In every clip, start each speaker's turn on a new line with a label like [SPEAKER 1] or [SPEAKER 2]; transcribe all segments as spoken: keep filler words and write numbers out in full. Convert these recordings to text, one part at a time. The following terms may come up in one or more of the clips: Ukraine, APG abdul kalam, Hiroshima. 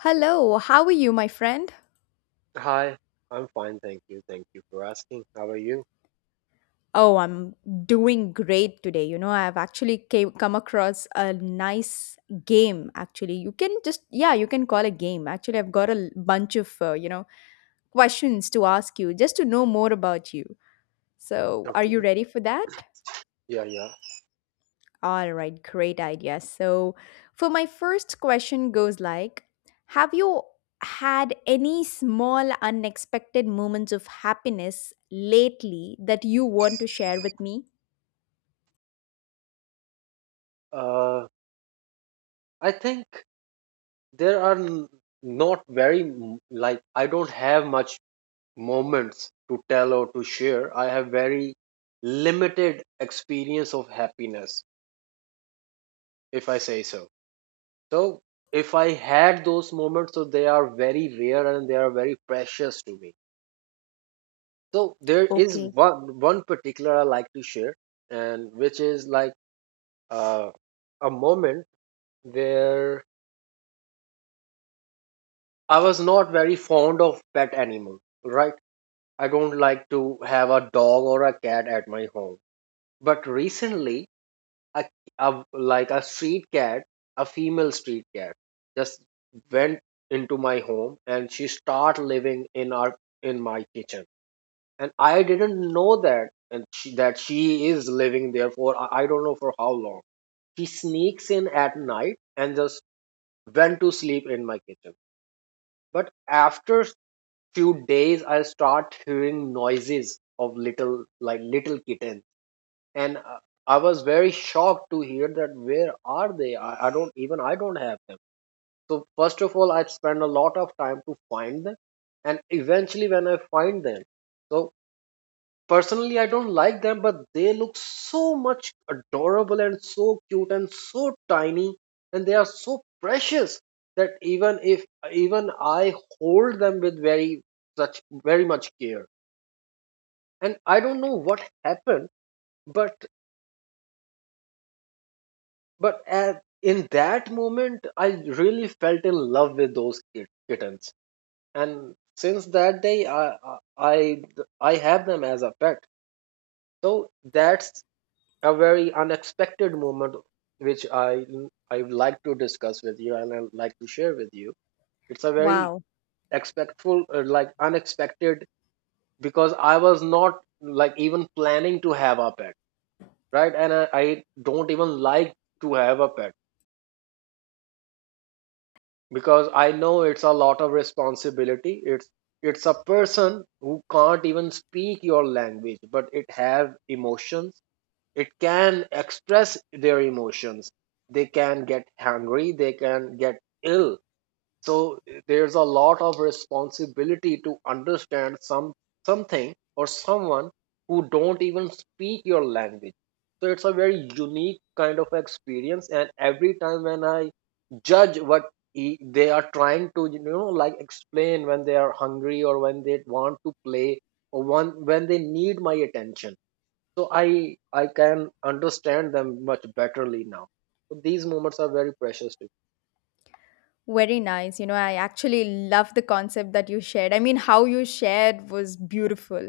[SPEAKER 1] Hello, how are you, my friend?
[SPEAKER 2] Hi, I'm fine, thank you. Thank you for asking. How are you?
[SPEAKER 1] Oh, I'm doing great today. You know, I've actually came, come across a nice game, actually. You can just, yeah, you can call a game. Actually, I've got a l- bunch of, uh, you know, questions to ask you just to know more about you. So, are you
[SPEAKER 2] Okay.
[SPEAKER 1] ready for that?
[SPEAKER 2] Yeah, yeah.
[SPEAKER 1] All right, great idea. So, for my first question goes like, have you had any small unexpected moments of happiness lately that you want to share with me?
[SPEAKER 2] Uh, I think there are n- not very m- like I don't have much moments to tell or to share. I have very limited experience of happiness, if I say so. So if I had those moments, so they are very rare and they are very precious to me. So there is
[SPEAKER 1] Okay.
[SPEAKER 2] one one particular I like to share, and which is like uh, a moment where I was not very fond of pet animals, right? I don't like to have a dog or a cat at my home. But recently, a, a, like a street cat, a female street cat, just went into my home and she started living in our in my kitchen. And I didn't know that and she, that she is living there for I I don't know for how long. She sneaks in at night and just went to sleep in my kitchen. But after few days, I start hearing noises of little like little kittens, and uh, I was very shocked to hear that where are they? I, I don't even I don't have them. So first of all, I spend a lot of time to find them, and eventually when I find them, so personally, I don't like them, but they look so much adorable and so cute and so tiny, and they are so precious that even if even I hold them with very such very much care. And I don't know what happened, but but at, in that moment, I really felt in love with those kit- kittens, and since that day, I I I I have them as a pet. So that's a very unexpected moment which I I would like to discuss with you and I'd like to share with you. It's a very
[SPEAKER 1] Wow.
[SPEAKER 2] expectful uh, like unexpected because I was not like even planning to have a pet, right? And I, I don't even like to have a pet because I know it's a lot of responsibility. It's it's a person who can't even speak your language, but it have emotions, it can express their emotions, they can get hungry, they can get ill, so there's a lot of responsibility to understand some something or someone who don't even speak your language. So it's a very unique kind of experience, and every time when I judge what he, they are trying to you know like explain when they are hungry or when they want to play or one when they need my attention, so i i can understand them much betterly now, so these moments are very precious to
[SPEAKER 1] Very nice. You know, I actually love the concept that you shared. I mean, how you shared was beautiful.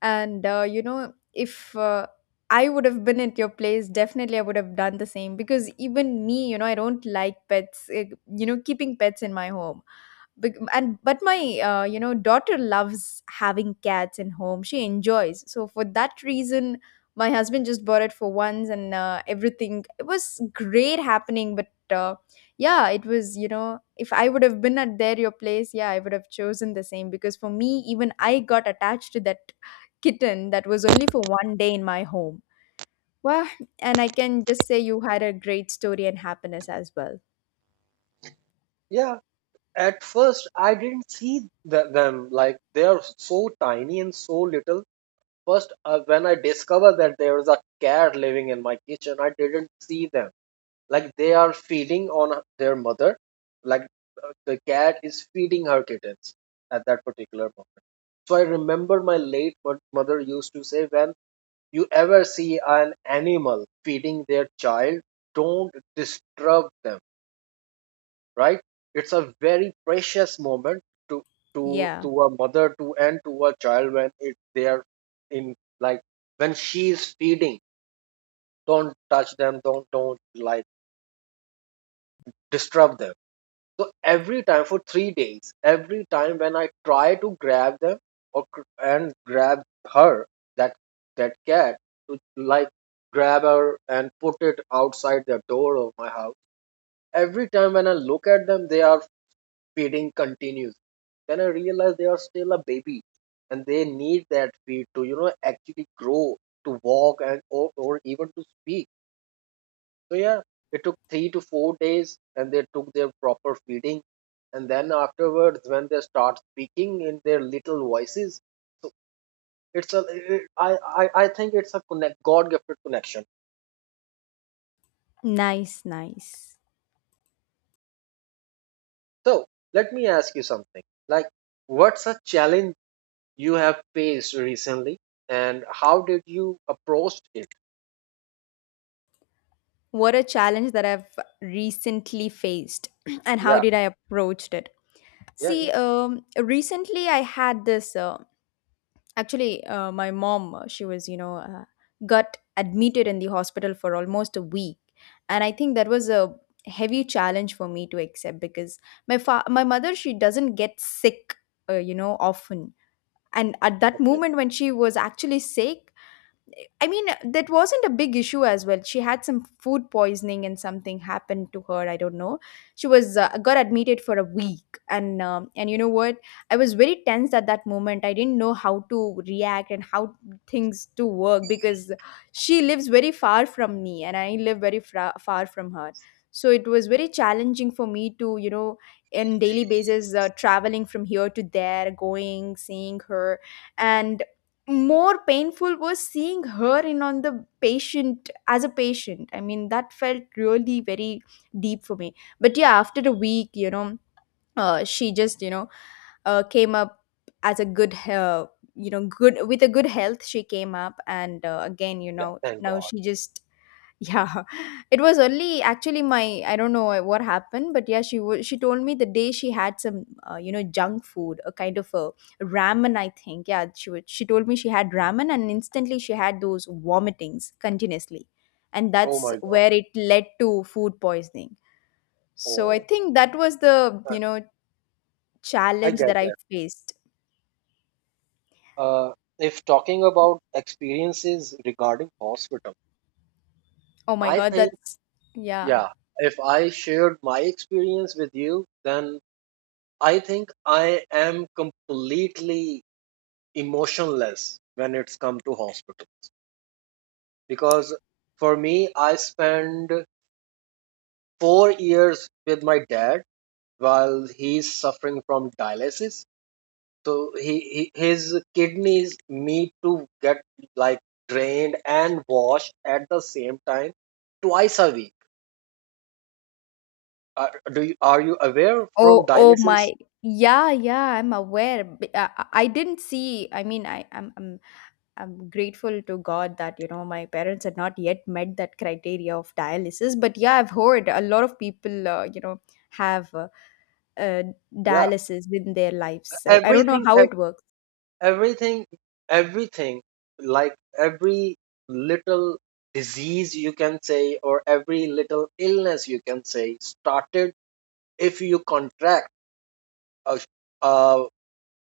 [SPEAKER 1] And, uh, you know, if uh, I would have been at your place, definitely I would have done the same because even me, you know, I don't like pets, eh, you know, keeping pets in my home. Bec- and but my uh, you know daughter loves having cats in home, she enjoys, so for that reason my husband just bought it for once, and uh, everything it was great happening. But uh, yeah, it was, you know if I would have been at there your place, yeah, I would have chosen the same because for me, even I got attached to that kitten that was only for one day in my home. Wow, and I can just say you had a great story and happiness as well.
[SPEAKER 2] me. Yeah, at first I didn't see th- them, like they are so tiny and so little. First uh, when I discovered that there is a cat living in my kitchen, I didn't see them, like they are feeding on their mother. Like uh, the cat is feeding her kittens at that particular moment. So I remember my late mo- mother used to say, when you ever see an animal feeding their child, don't disturb them, right? It's a very precious moment to to
[SPEAKER 1] Yeah.
[SPEAKER 2] to a mother to and to a child when it they are in, like, when she is feeding. Don't touch them. Don't don't like disturb them. So every time for three days, every time when I try to grab them or gr- and grab her, that that cat, to like grab her and put it outside the door of my house. Every time when I look at them, they are feeding continues. Then I realize they are still a baby, and they need that feed to you know actually grow, to walk and or, or even to speak. So yeah, it took three to four days, and they took their proper feeding, and then afterwards, when they start speaking in their little voices, so it's a it, I, I I think it's a connect God gifted connection.
[SPEAKER 1] Nice, nice.
[SPEAKER 2] So let me ask you something. Like, what's a challenge you have faced recently, and how did you approach it?
[SPEAKER 1] What a challenge that I've recently faced and how
[SPEAKER 2] Yeah,
[SPEAKER 1] did I approached it.
[SPEAKER 2] yeah, yeah.
[SPEAKER 1] See, um, recently I had this. Uh, actually, uh, my mom, uh, she was, you know, uh, got admitted in the hospital for almost a week, and I think that was a heavy challenge for me to accept because my fa- my mother, she doesn't get sick, uh, you know, often. And at that
[SPEAKER 2] Okay,
[SPEAKER 1] moment when she was actually sick, I mean, that wasn't a big issue as well. She had some food poisoning and something happened to her. I don't know. She was uh, got admitted for a week, and um, and you know what? I was very tense at that moment. I didn't know how to react and how things to work because she lives very far from me, and I live very fra- far from her. So it was very challenging for me to, you know, in daily basis, uh, traveling from here to there, going, seeing her, and more painful was seeing her in on the patient as a patient. I mean, that felt really very deep for me. But yeah, after a week, you know, uh, she just, you know uh, came up as a good, uh, you know good with a good health, she came up, and uh, again, you
[SPEAKER 2] yeah.
[SPEAKER 1] know,
[SPEAKER 2] Thank
[SPEAKER 1] now
[SPEAKER 2] God.
[SPEAKER 1] she just yeah, it was only actually my I don't know what happened, but yeah, she wa she told me the day she had some uh, you know junk food, a kind of a ramen, I think. Yeah, she wa she told me she had ramen, and instantly she had those vomitings continuously, and
[SPEAKER 2] Oh
[SPEAKER 1] that's
[SPEAKER 2] my God.
[SPEAKER 1] where it led to food poisoning. So I
[SPEAKER 2] Oh,
[SPEAKER 1] think that was the
[SPEAKER 2] I
[SPEAKER 1] you know
[SPEAKER 2] I
[SPEAKER 1] challenge
[SPEAKER 2] get
[SPEAKER 1] that I
[SPEAKER 2] that.
[SPEAKER 1] faced.
[SPEAKER 2] Uh, if talking about experiences regarding hospital,
[SPEAKER 1] Oh my
[SPEAKER 2] I
[SPEAKER 1] God,
[SPEAKER 2] think,
[SPEAKER 1] that's yeah.
[SPEAKER 2] yeah, if I shared my experience with you, then I think I am completely emotionless when it's come to hospitals. Because for me, I spend four years with my dad while he's suffering from dialysis. So he, he his kidneys need to get like drained and washed at the same time twice a week. Are, do you, are you aware from
[SPEAKER 1] Oh, oh
[SPEAKER 2] dialysis?
[SPEAKER 1] my. Yeah, yeah, I'm aware. B- I, I I didn't see. I mean, I, I'm, I'm I'm grateful to God that, you know, my parents had not yet met that criteria of dialysis. But yeah, I've heard a lot of people, uh, you know, have uh, uh,
[SPEAKER 2] Yeah,
[SPEAKER 1] dialysis in their lives. I, I don't know
[SPEAKER 2] everything
[SPEAKER 1] how
[SPEAKER 2] ev-
[SPEAKER 1] it works.
[SPEAKER 2] everything everything, like every little disease you can say or every little illness you can say started. If you contract a, a,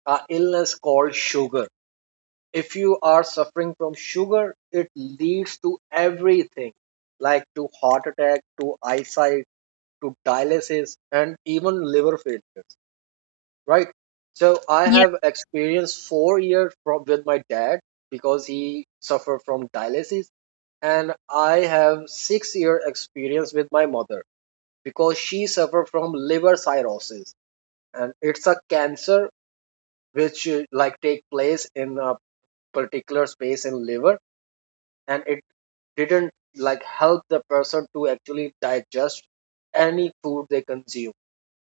[SPEAKER 2] a illness called sugar, if you are suffering from sugar, it leads to everything, like to heart attack, to eyesight, to dialysis, and even liver failures, right? So I
[SPEAKER 1] Yeah.
[SPEAKER 2] have experienced four years from with my dad because he suffered from dialysis, and I have six year experience with my mother because she suffered from liver cirrhosis, and it's a cancer which uh, like take place in a particular space in liver, and it didn't like help the person to actually digest any food they consume,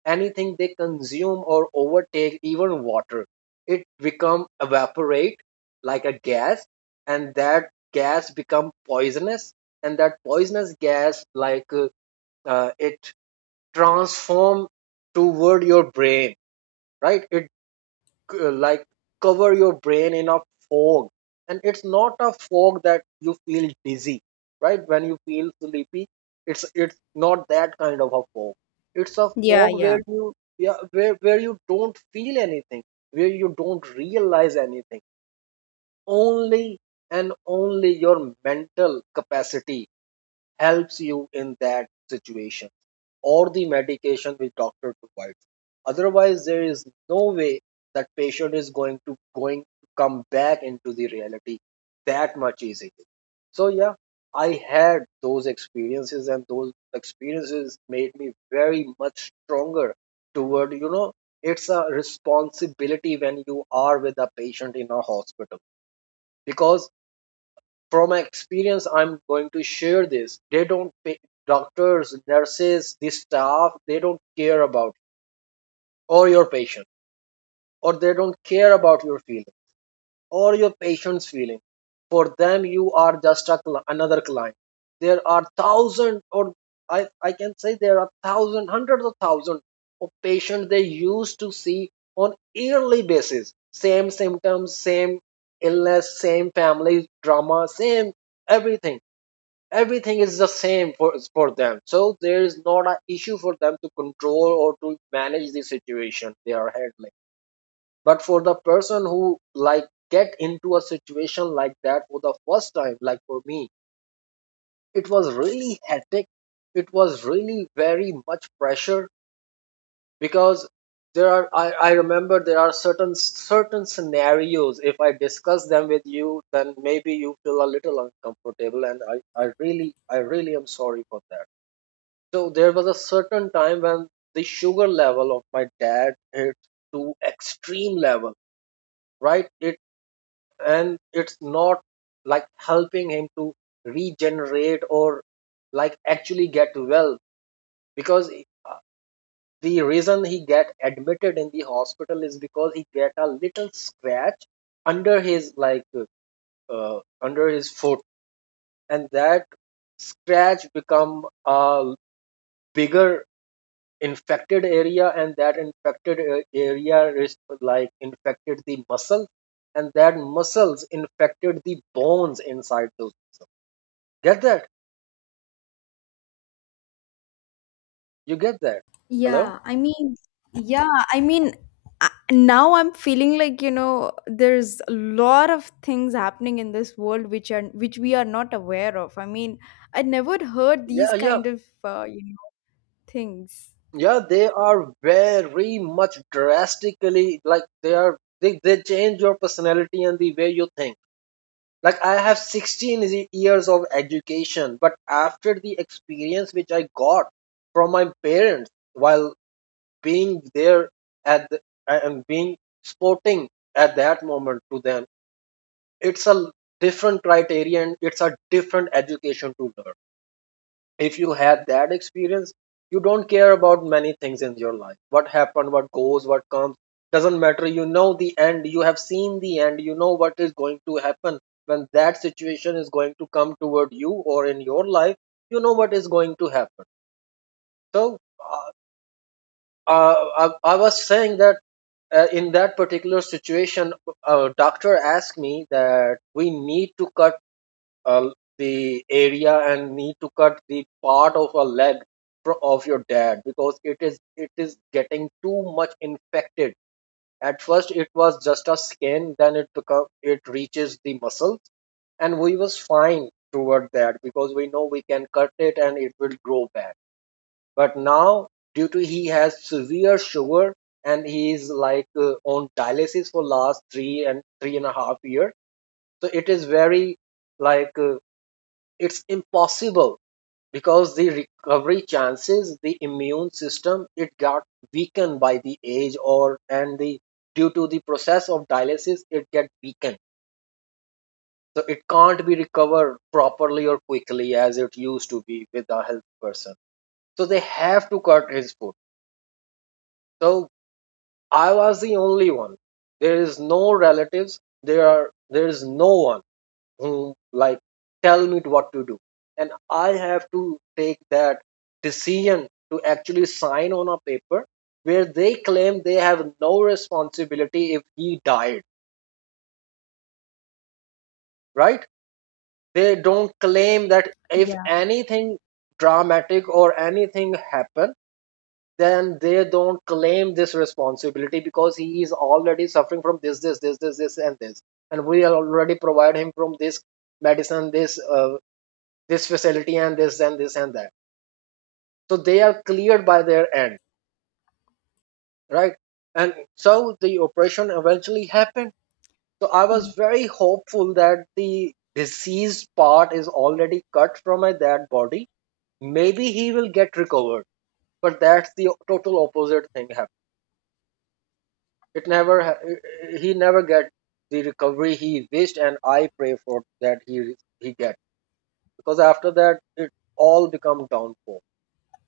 [SPEAKER 2] anything they consume or overtake, even water. It become evaporate like a gas, and that gas become poisonous, and that poisonous gas like uh, uh, it transform toward your brain, right? It c- like cover your brain in a fog, and it's not a fog that you feel dizzy, right, when you feel sleepy. It's it's not that kind of a fog. It's a
[SPEAKER 1] Yeah,
[SPEAKER 2] fog
[SPEAKER 1] yeah.
[SPEAKER 2] where you, yeah, where, where you don't feel anything, where you don't realize anything. Only and only your mental capacity helps you in that situation, or the medication which doctor provides. Otherwise, there is no way that patient is going to going to come back into the reality that much easily. So yeah, I had those experiences, and those experiences made me very much stronger toward you know it's a responsibility when you are with a patient in a hospital. Because from my experience, I'm going to share this, they don't pay, doctors, nurses, this staff, they don't care about you or your patient, or they don't care about your feeling or your patient's feeling. For them you are just a, cli- another client. There are thousand or, I, I can say there are thousand, hundreds of thousands of patients they used to see on yearly basis, same symptoms, same illness, same family drama, same everything. Everything is the same for for them, so there is not an issue for them to control or to manage the situation they are handling. But for the person who like get into a situation like that for the first time, like for me, it was really hectic, it was really very much pressure. Because there are, I, I remember there are certain certain scenarios, if I discuss them with you then maybe you feel a little uncomfortable, and i, I really, I really am sorry for that. So there was a certain time when the sugar level of my dad hit to extreme level, right? It and it's not like helping him to regenerate or like actually get well, because uh, the reason he get admitted in the hospital is because he get a little scratch under his like uh, under his foot, and that scratch become a bigger infected area, and that infected a- area is like infected the muscle, and that muscles infected the bones inside those. Get that? You get that? Hello?
[SPEAKER 1] Yeah, I mean, yeah, I mean, I- now I'm feeling like, you know, there's a lot of things happening in this world which are which we are not aware of. I mean, I never heard these
[SPEAKER 2] Yeah, yeah,
[SPEAKER 1] kind of uh, you know, things.
[SPEAKER 2] yeah, they are very much drastically, like they are they, they change your personality and the way you think. Like I have sixteen ye- years of education, but after the experience which I got from my parents while being there at the, and being sporting at that moment to them, it's a different criteria and it's a different education to learn. If you had that experience, you don't care about many things in your life, what happened, what goes, what comes, doesn't matter. You know the end, you have seen the end, you know what is going to happen. When that situation is going to come toward you or in your life, you know what is going to happen. So uh, uh, I, I was saying that uh, in that particular situation, a doctor asked me that we need to cut uh, the area and need to cut the part of a leg fro- of your dad because it is it is getting too much infected. At first, it was just a skin, then it become it reaches the muscles, and we was fine toward that because we know we can cut it and it will grow back, but now due to he has severe sugar and he is like uh, on dialysis for last three and three and a half year. So it is very like uh, it's impossible because the recovery chances, the immune system, it got weakened by the age or, and the, due to the process of dialysis it get weakened, so it can't be recovered properly or quickly as it used to be with a healthy person. So they have to cut his food. So I was the only one. There is no relatives. There are there is no one who like tell me what to do, and I have to take that decision to actually sign on a paper where they claim they have no responsibility if he died. Right? They don't claim that if
[SPEAKER 1] Yeah.
[SPEAKER 2] anything dramatic or anything happen, then they don't claim this responsibility because he is already suffering from this this this this this and this, and we already provide him from this medicine, this uh, this facility and this and this and that, so they are cleared by their end, right? And so the operation eventually happened. So I was
[SPEAKER 1] Y-
[SPEAKER 2] very hopeful that the diseased part is already cut from a dead body, maybe he will get recovered, but that's the total opposite thing happened. It never ha- he never get the recovery he wished, and I pray for that he he get because after that it all become downfall.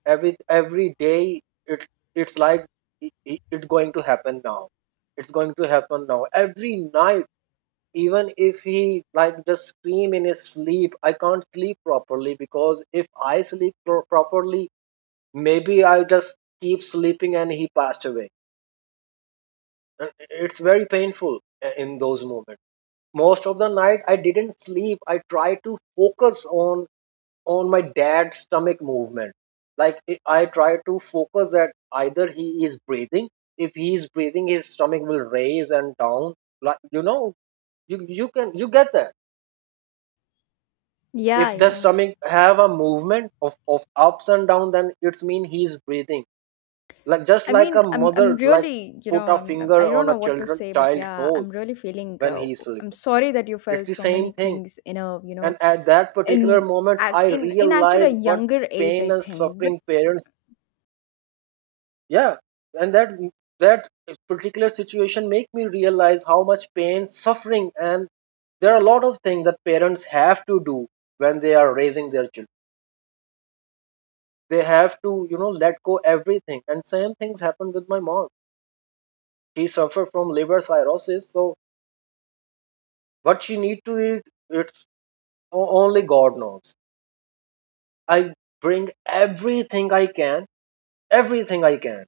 [SPEAKER 2] Every every day, it, it's like, it, it- it's going to happen now. It's going to happen now. Every night, even if he like just scream in his sleep, I can't sleep properly because if I sleep pro- properly, maybe I'll just keep sleeping and he passed away. Uh, It's very painful uh, in those moments. Most of the night I didn't sleep. I tried to focus on on my dad's stomach movement, like it, I tried to focus that either he is breathing. If he is breathing, his stomach will raise and down, like, you know, you you can, you get that?
[SPEAKER 1] Yeah,
[SPEAKER 2] If the
[SPEAKER 1] yeah.
[SPEAKER 2] stomach have a movement of, of ups and down, then it's mean he is breathing, like just
[SPEAKER 1] I
[SPEAKER 2] like
[SPEAKER 1] mean,
[SPEAKER 2] a
[SPEAKER 1] I'm I'm
[SPEAKER 2] mother like
[SPEAKER 1] really, you
[SPEAKER 2] put
[SPEAKER 1] know,
[SPEAKER 2] a
[SPEAKER 1] I'm I'm-
[SPEAKER 2] finger
[SPEAKER 1] I don't
[SPEAKER 2] on
[SPEAKER 1] know
[SPEAKER 2] a
[SPEAKER 1] what to
[SPEAKER 2] children
[SPEAKER 1] say, but
[SPEAKER 2] child
[SPEAKER 1] yeah, I'm
[SPEAKER 2] nose
[SPEAKER 1] really feeling.
[SPEAKER 2] when
[SPEAKER 1] Uh,
[SPEAKER 2] he is
[SPEAKER 1] I'm
[SPEAKER 2] sleeping.
[SPEAKER 1] sorry that you
[SPEAKER 2] It's
[SPEAKER 1] felt
[SPEAKER 2] the
[SPEAKER 1] so many
[SPEAKER 2] same thing.
[SPEAKER 1] things in a, you
[SPEAKER 2] And
[SPEAKER 1] know,
[SPEAKER 2] at that particular
[SPEAKER 1] in
[SPEAKER 2] moment,
[SPEAKER 1] ac-
[SPEAKER 2] I
[SPEAKER 1] in in actually a
[SPEAKER 2] realized what
[SPEAKER 1] younger age,
[SPEAKER 2] pain
[SPEAKER 1] I
[SPEAKER 2] and
[SPEAKER 1] think. But
[SPEAKER 2] suffering parents, yeah, and that that particular situation make me realize how much pain, suffering, and there are a lot of things that parents have to do when they are raising their children. They have to, you know, let go everything. And same things happened with my mom. She suffered from liver cirrhosis, so what she need to eat, it's o- only God knows. I bring everything I can, everything I can,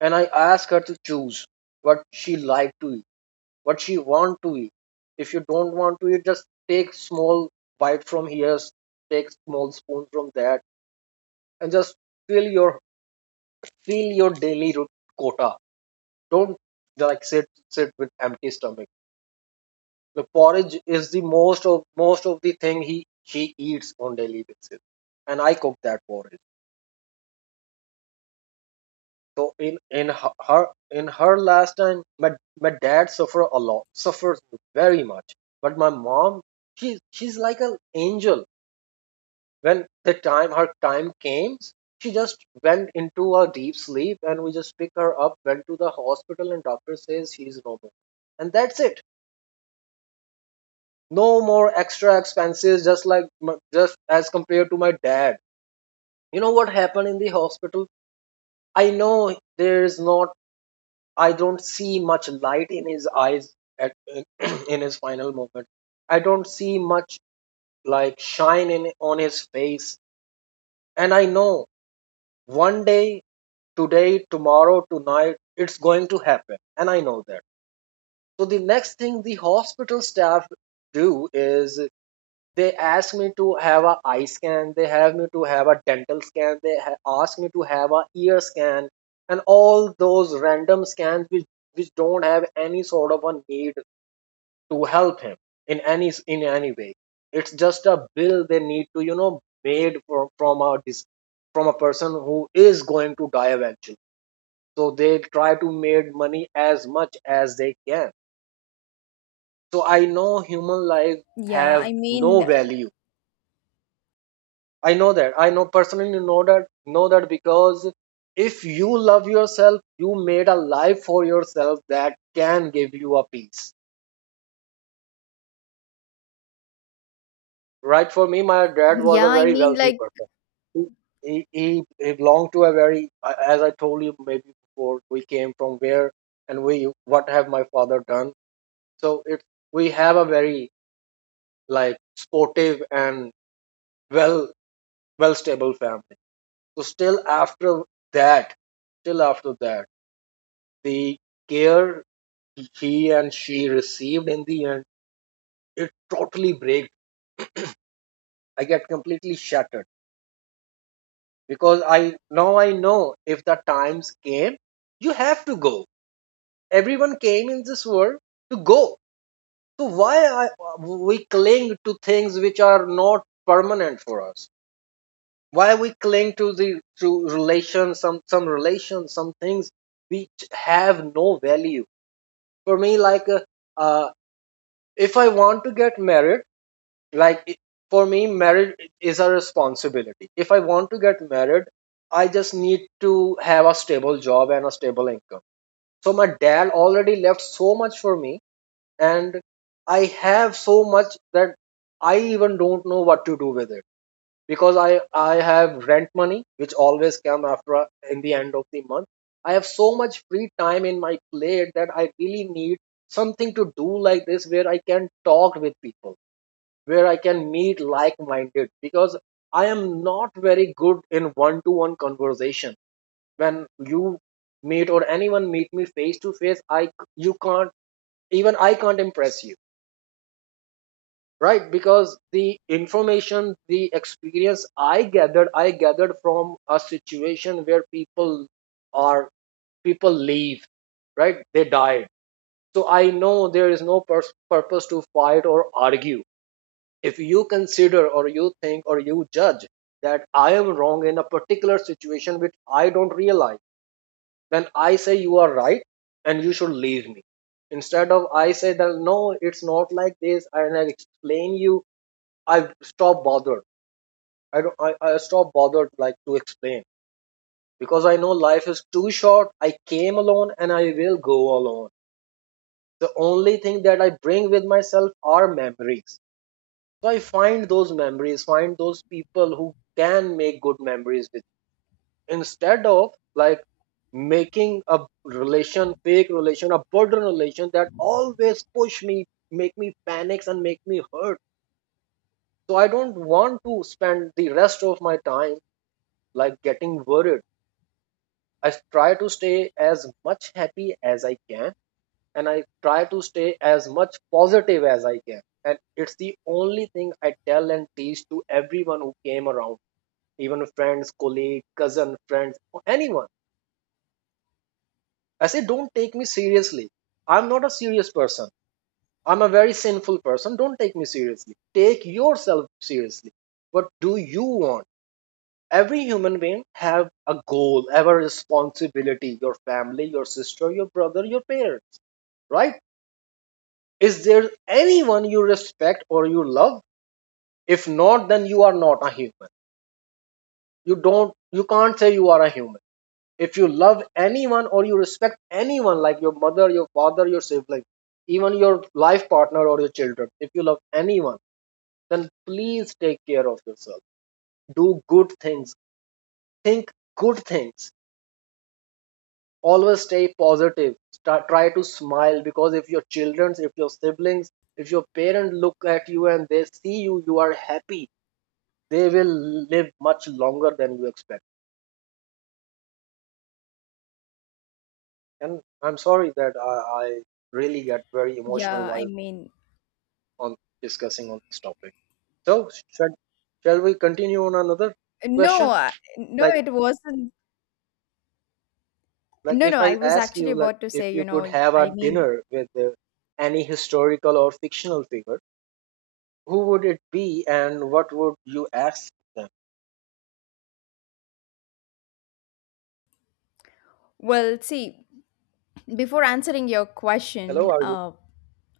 [SPEAKER 2] and I asked her to choose what she liked to eat, what she want to eat. If you don't want to eat, just take small bite from here, take small spoon from that, and just fill your fill your daily ro- quota. Don't like sit sit with empty stomach. The porridge is the most of most of the thing he she eats on daily basis, and I cook that porridge. So in in her her- in her last time, my my dad suffer a lot, suffers very much. But my mom, she she's like an angel. When the time her time came, she just went into a deep sleep, and we just pick her up, went to the hospital, and doctor says she's normal, and that's it. No more extra expenses, just like m- just as compared to my dad. You know what happened in the hospital? I know there is not, I don't see much light in his eyes at in his final moment. I don't see much like shine in on his face, and I know one day, today, tomorrow, tonight, it's going to happen, and I know that. So the next thing the hospital staff do is they ask me to have a eye scan, they have me to have a dental scan, they ha- ask me to have a ear scan, and all those random scans which which don't have any sort of a need to help him in any, in any way. It's just a bill they need to, you know, made from from a dis- from a person who is going to die eventually, so they try to make money as much as they can. So I know human life
[SPEAKER 1] yeah,
[SPEAKER 2] have
[SPEAKER 1] I mean,
[SPEAKER 2] no
[SPEAKER 1] uh,
[SPEAKER 2] value. I know that, I know, personally know that, know that because if you love yourself, you made a life for yourself that can give you a peace. Right, for me, my dad was
[SPEAKER 1] yeah,
[SPEAKER 2] a
[SPEAKER 1] I
[SPEAKER 2] very
[SPEAKER 1] mean,
[SPEAKER 2] wealthy
[SPEAKER 1] like,
[SPEAKER 2] person. He he, he he belonged to a very, uh, as I told you maybe before, we came from where and we what have my father done. So it's, we have a very like sportive and well, well stable family. So still after that, still after that, the care he and she received in the end, it totally breaks. I get completely shattered because I, now I know if the times came, you have to go. Everyone came in this world to go. So why I, we cling to things which are not permanent for us? Why we cling to the to relations, some some relations, some things which have no value for me? Like uh, uh, if I want to get married, like it, for me marriage is a responsibility. If I want to get married, I just need to have a stable job and a stable income. So my dad already left so much for me, and I have so much that I even don't know what to do with it, because i i have rent money which always come after, a- in the end of the month. I have so much free time in my plate that I really need something to do like this where I can talk with people, where I can meet like minded, because I am not very good in one to one conversation. When you meet or anyone meet me face to face, I, you can't, even I can't impress you, right? Because the information, the experience I gathered, I gathered from a situation where people are, people leave, right? They died. So I know there is no pers- purpose to fight or argue. If you consider or you think or you judge that I am wrong in a particular situation which I don't realize, then I say you are right and you should leave me. Instead of I say that no, it's not like this, and I explain you, I stop bothered. I don't I, I stop bothered like to explain because I know life is too short. I came alone and I will go alone. The only thing that I bring with myself are memories. So I find those memories, find those people who can make good memories with you, instead of like making a relation, fake relation, a burden relation that always push me, make me panics and make me hurt. So I don't want to spend the rest of my time like getting worried. I try to stay as much happy as I can, and I try to stay as much positive as I can. And it's the only thing I tell and teach to everyone who came around, even friends, colleague, cousin, friends, or anyone. I say, don't take me seriously. I'm not a serious person. I'm a very sinful person. Don't take me seriously. Take yourself seriously. What do you want? Every human being have a goal, have a responsibility. Your family, your sister, your brother, your parents, right? Is there anyone you respect or you love? If not, then you are not a human. You don't, you can't say you are a human if you love anyone or you respect anyone, like your mother, your father, your sibling, even your life partner or your children. If you love anyone, then please take care of yourself. Do good things, think good things, always stay positive. Start, try to smile, because if your children, if your siblings, if your parents look at you and they see you, you are happy, they will live much longer than you expect. And I'm sorry that i, I really get very emotional
[SPEAKER 1] yeah, I
[SPEAKER 2] while
[SPEAKER 1] mean,
[SPEAKER 2] on discussing on this topic. So shall, shall we continue on another
[SPEAKER 1] no,
[SPEAKER 2] question?
[SPEAKER 1] I- no,
[SPEAKER 2] Like
[SPEAKER 1] it wasn't.
[SPEAKER 2] like
[SPEAKER 1] No,
[SPEAKER 2] if
[SPEAKER 1] no, I
[SPEAKER 2] I
[SPEAKER 1] was
[SPEAKER 2] ask
[SPEAKER 1] actually
[SPEAKER 2] you, like,
[SPEAKER 1] about to
[SPEAKER 2] if
[SPEAKER 1] say, you
[SPEAKER 2] you
[SPEAKER 1] know,
[SPEAKER 2] could have
[SPEAKER 1] I
[SPEAKER 2] a
[SPEAKER 1] mean,
[SPEAKER 2] dinner with uh, any historical or fictional figure, who would it be and what would you ask them?
[SPEAKER 1] well, see, before answering your question,
[SPEAKER 2] Hello, are you?
[SPEAKER 1] uh,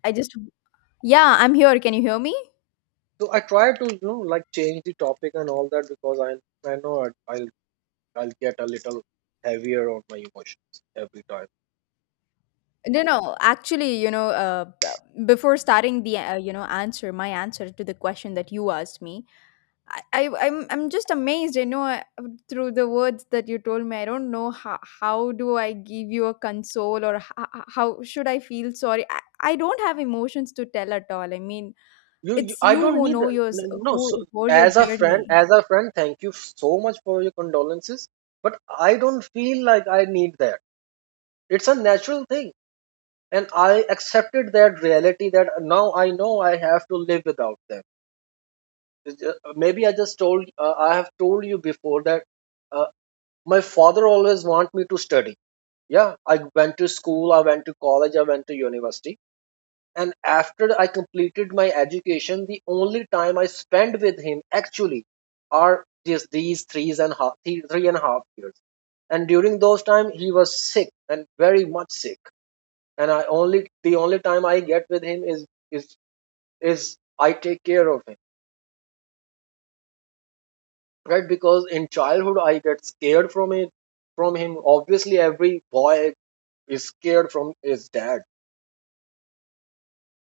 [SPEAKER 1] I just yeah, I'm here. Can you hear me?
[SPEAKER 2] So I try to, you know, like change the topic and all that, because I I know I, I'll I'll get a little heavier on my emotions every time.
[SPEAKER 1] No, no. Actually, you know, uh, b- before starting the uh, you know answer, my answer to the question that you asked me, I, I I'm I'm just amazed. You know, uh, through the words that you told me, I don't know how how do I give you a console or how, how should I feel sorry? I, I don't have emotions to tell at all. I mean,
[SPEAKER 2] you, you
[SPEAKER 1] it's
[SPEAKER 2] I
[SPEAKER 1] you
[SPEAKER 2] don't
[SPEAKER 1] who
[SPEAKER 2] need
[SPEAKER 1] know
[SPEAKER 2] that, no.
[SPEAKER 1] yours,
[SPEAKER 2] No, so
[SPEAKER 1] who who your
[SPEAKER 2] as a friend,
[SPEAKER 1] journey.
[SPEAKER 2] as a friend, thank you so much for your condolences, but I don't feel like I need that. It's a natural thing, and I accepted that reality that now I know I have to live without them. It's ju- uh, maybe i just told uh, I have told you before that uh, my father always want me to study. Yeah, I went to school, I went to college, I went to university. And after I completed my education, the only time I spent with him actually are just these three and half, three and a half years. And during those time, he was sick and very much sick. And I only the only time I get with him is, is is I take care of him, right? Because in childhood, I get scared from it from him. Obviously, every boy is scared from his dad.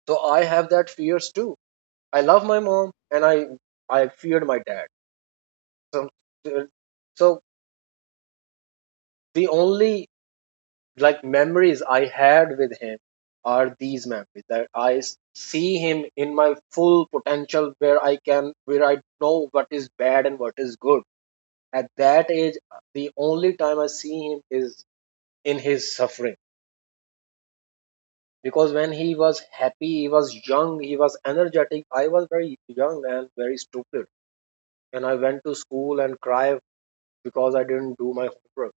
[SPEAKER 2] So I have that fears too. I love my mom, and I I feared my dad some, so the only like memories I had with him are these memories that I see him in my full potential, where I can, where I know what is bad and what is good. At that age, the only time I see him is in his suffering, because when he was happy, he was young, he was energetic, I was very young and very stupid, and I went to school and cry because I didn't do my homework.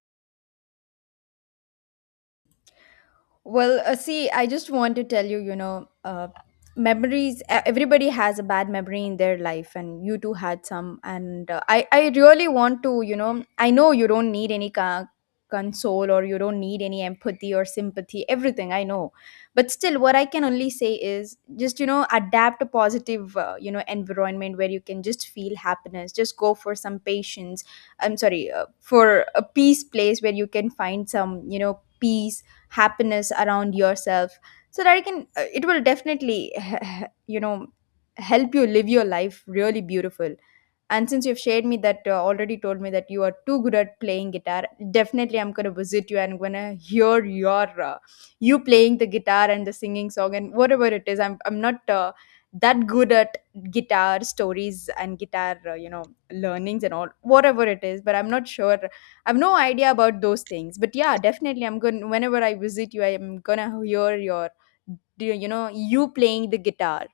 [SPEAKER 1] Well, uh, see, I just want to tell you, you know, uh, memories. e- Everybody has a bad memory in their life, and you too had some. And uh, I, I really want to, you know, I know you don't need any ca- console or you don't need any empathy or sympathy. Everything I know, but still, what I can only say is just, you know, adapt a positive, uh, you know, environment where you can just feel happiness. Just go for some patience. I'm sorry, uh, for a peace place where you can find some, you know, peace happiness around yourself so that you can uh, it will definitely you know help you live your life really beautiful. And since you've shared me that uh, already told me that you are too good at playing guitar, definitely I'm going to visit you, and I'm going to hear your uh, you playing the guitar and the singing song and whatever it is. I'm I'm not uh, that good at guitar stories and guitar, uh, you know learnings and all, whatever it is, but I'm not sure. I've no idea about those things. But yeah, definitely I'm going to, whenever I visit you, I'm going to hear your do you know you playing the guitar.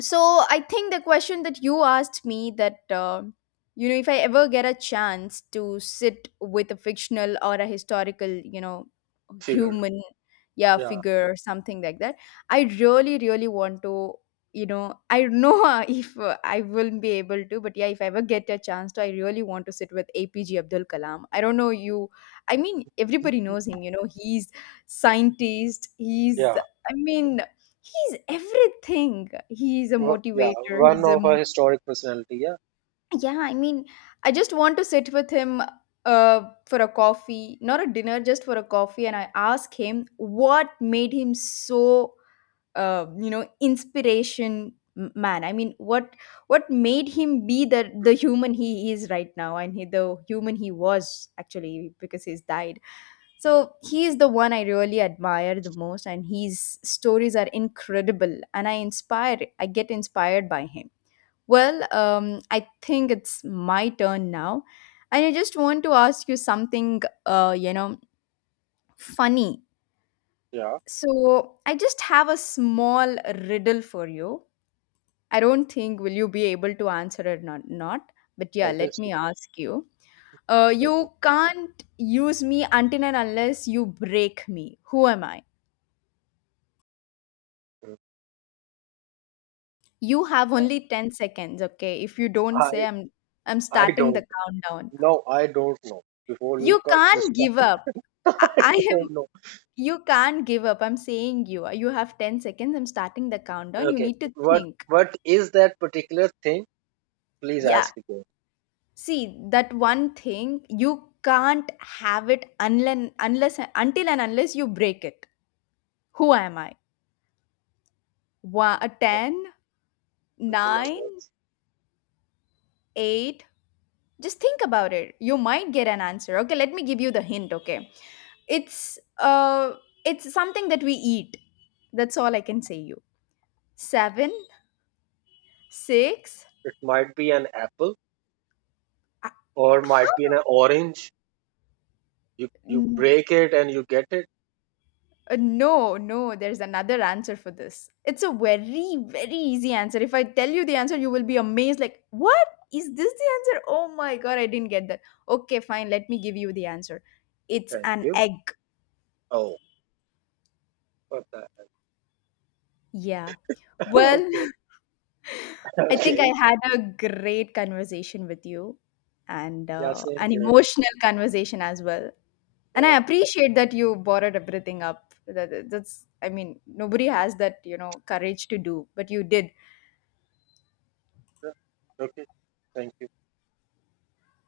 [SPEAKER 1] So I think the question that you asked me that uh, you know if I ever get a chance to sit with a fictional or a historical, you know
[SPEAKER 2] Figure.
[SPEAKER 1] human, yeah,
[SPEAKER 2] Yeah,
[SPEAKER 1] figure or something like that, I really really want to, you know I don't know if uh, I will be able to, but yeah, if I ever get a chance to, I really want to sit with A P G Abdul Kalam. I don't know you. I mean, everybody knows him. You know, he's scientist. He's
[SPEAKER 2] yeah.
[SPEAKER 1] I mean, he's everything. He is a
[SPEAKER 2] Wha- Yeah,
[SPEAKER 1] motivator.
[SPEAKER 2] one
[SPEAKER 1] He's a
[SPEAKER 2] of a
[SPEAKER 1] mo-
[SPEAKER 2] historic personality. Yeah.
[SPEAKER 1] yeah. I mean, I just want to sit with him, uh, for a coffee, not a dinner, just for a coffee, and I ask him what made him so, uh, you know inspiration m- man. I mean, what what made him be the the human he is right now, and he, the human he was, actually, because he's died. So he's the one I really admire the most, and his stories are incredible, and I inspire. I get inspired by him. Well, um, I think it's my turn now, and I just want to ask you something, uh, you know, funny.
[SPEAKER 2] Yeah.
[SPEAKER 1] So I just have a small riddle for you. I don't think will you be able to answer it or not, but yeah, let
[SPEAKER 2] Obviously.
[SPEAKER 1] me ask you. Uh,
[SPEAKER 2] Okay.
[SPEAKER 1] you can't use me until and unless you break me. Who am I?
[SPEAKER 2] Mm.
[SPEAKER 1] You have only ten seconds, okay? If you don't
[SPEAKER 2] I
[SPEAKER 1] say, I'm I'm
[SPEAKER 2] I
[SPEAKER 1] starting
[SPEAKER 2] don't
[SPEAKER 1] the countdown.
[SPEAKER 2] know. I don't know. Before you
[SPEAKER 1] You
[SPEAKER 2] cut this,
[SPEAKER 1] can't
[SPEAKER 2] part,
[SPEAKER 1] give up. I,
[SPEAKER 2] I
[SPEAKER 1] I am
[SPEAKER 2] don't know.
[SPEAKER 1] you can't give up. I'm saying you. uh, You have ten seconds. I'm starting the countdown. You
[SPEAKER 2] Okay,
[SPEAKER 1] need to
[SPEAKER 2] what
[SPEAKER 1] think.
[SPEAKER 2] what is that particular thing? Please
[SPEAKER 1] Yeah.
[SPEAKER 2] ask again.
[SPEAKER 1] See, that one thing you can't have it unless unless until and unless you break it. Who am I? One, ten, nine, eight. Just think about it, you might get an answer. Okay, let me give you the hint. Okay, it's uh it's something that we eat. That's all I can say, you. Seven, six.
[SPEAKER 2] It might be an apple
[SPEAKER 1] uh,
[SPEAKER 2] or
[SPEAKER 1] how
[SPEAKER 2] might be an orange. You you
[SPEAKER 1] n-
[SPEAKER 2] break it and you get it.
[SPEAKER 1] uh, no, no, there's another answer for this. It's a very very easy answer. If I tell you the answer, you will be amazed, like, what is this, the answer? Oh my God, I didn't get that. Okay, fine, let me give you the answer. It's
[SPEAKER 2] Thank
[SPEAKER 1] an
[SPEAKER 2] you.
[SPEAKER 1] egg.
[SPEAKER 2] Oh, what the?
[SPEAKER 1] Yeah, well,
[SPEAKER 2] Okay,
[SPEAKER 1] I think I
[SPEAKER 2] okay.
[SPEAKER 1] had a great conversation with you and
[SPEAKER 2] Yeah,
[SPEAKER 1] uh,
[SPEAKER 2] same
[SPEAKER 1] an
[SPEAKER 2] here.
[SPEAKER 1] emotional conversation as well. And
[SPEAKER 2] Yeah,
[SPEAKER 1] I appreciate that you borrowed everything up. That, that's, I mean, nobody has that, you know, courage to do, but you did.
[SPEAKER 2] yeah. Okay. Thank you.